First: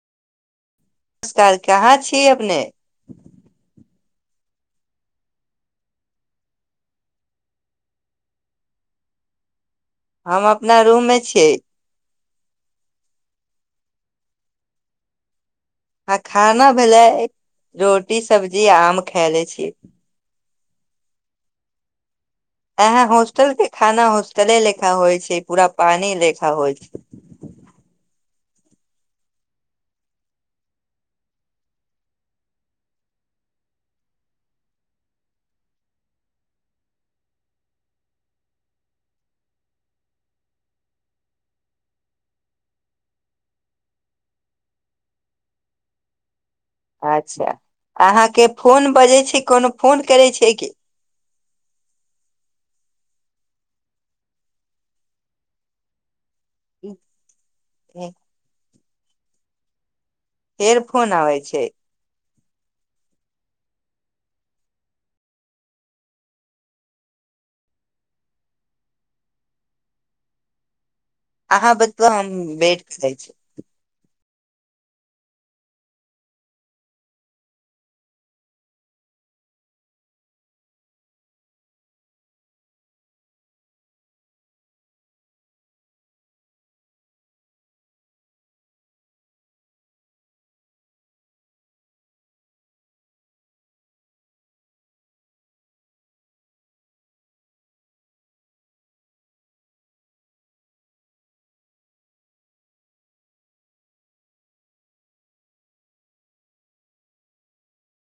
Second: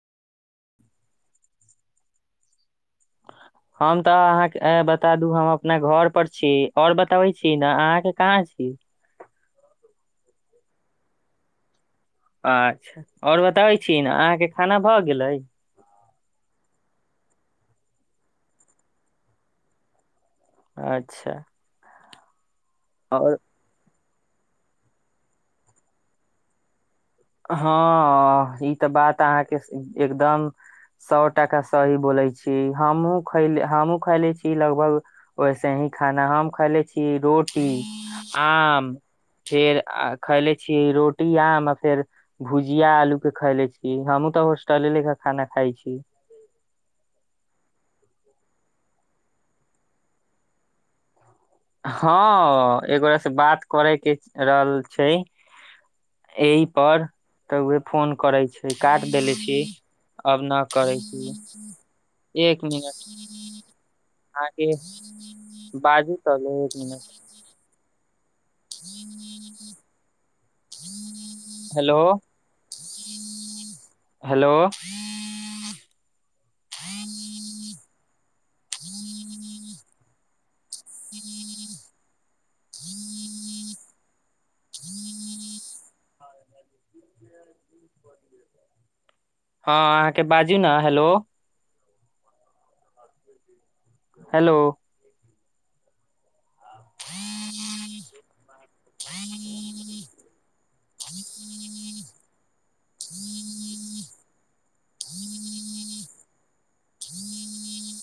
नमस्कार कहाँ छी अपने [inaudible] हम तऽ अहाँके बता दू हम अपना घर पर छी और बताबै छी न अहाँके कहाँ छी हम अपना रूम मे छियै अच्छा आओर बताबै छी नऽ अहाँ केँ खाना भऽ गेलै आ खाना भेले रोटी सब्जी आम खैयले छी अच्छा अहाँ और हॉस्टेल केँ खाना हॉस्टेले लेखा होइ छै पूरा पानी लेखा होइ छै हँ ई तऽ बात अहाँकेँ एकदम सौ टाका सही बोले छी हमहूँ खैले - हमहुँ खैले छी लगभग वैसे ही खाना हम खायले छी रोटी, आम फेर खैले छीयै रोटी आम आ फेर भुजिया आलू केँ खायले छी हमहुँ तऽ होस्टले लेखा खाना खाय छी अच्छा अहाँकेँ फोन बजै छै कोनो फोन करै छै कि हँ एकगोरा से बात करै केँ रहल छै ई पर तऽ उहे फोन करै छै काट देले छी आब नऽ फेर करै फोन छी आबै छै एक मिनट आगे बाजू [unintelligible] एक मिनट [inaudible] [inaudible] अहाँ [unintelligible] हम बेट करै छी हेलो [inaudible] [inaudible] [inaudible] [inaudible] हँ अहाँकेँ बाजू नऽ हेलो [inaudible] हेलो [inaudible] [inaudible]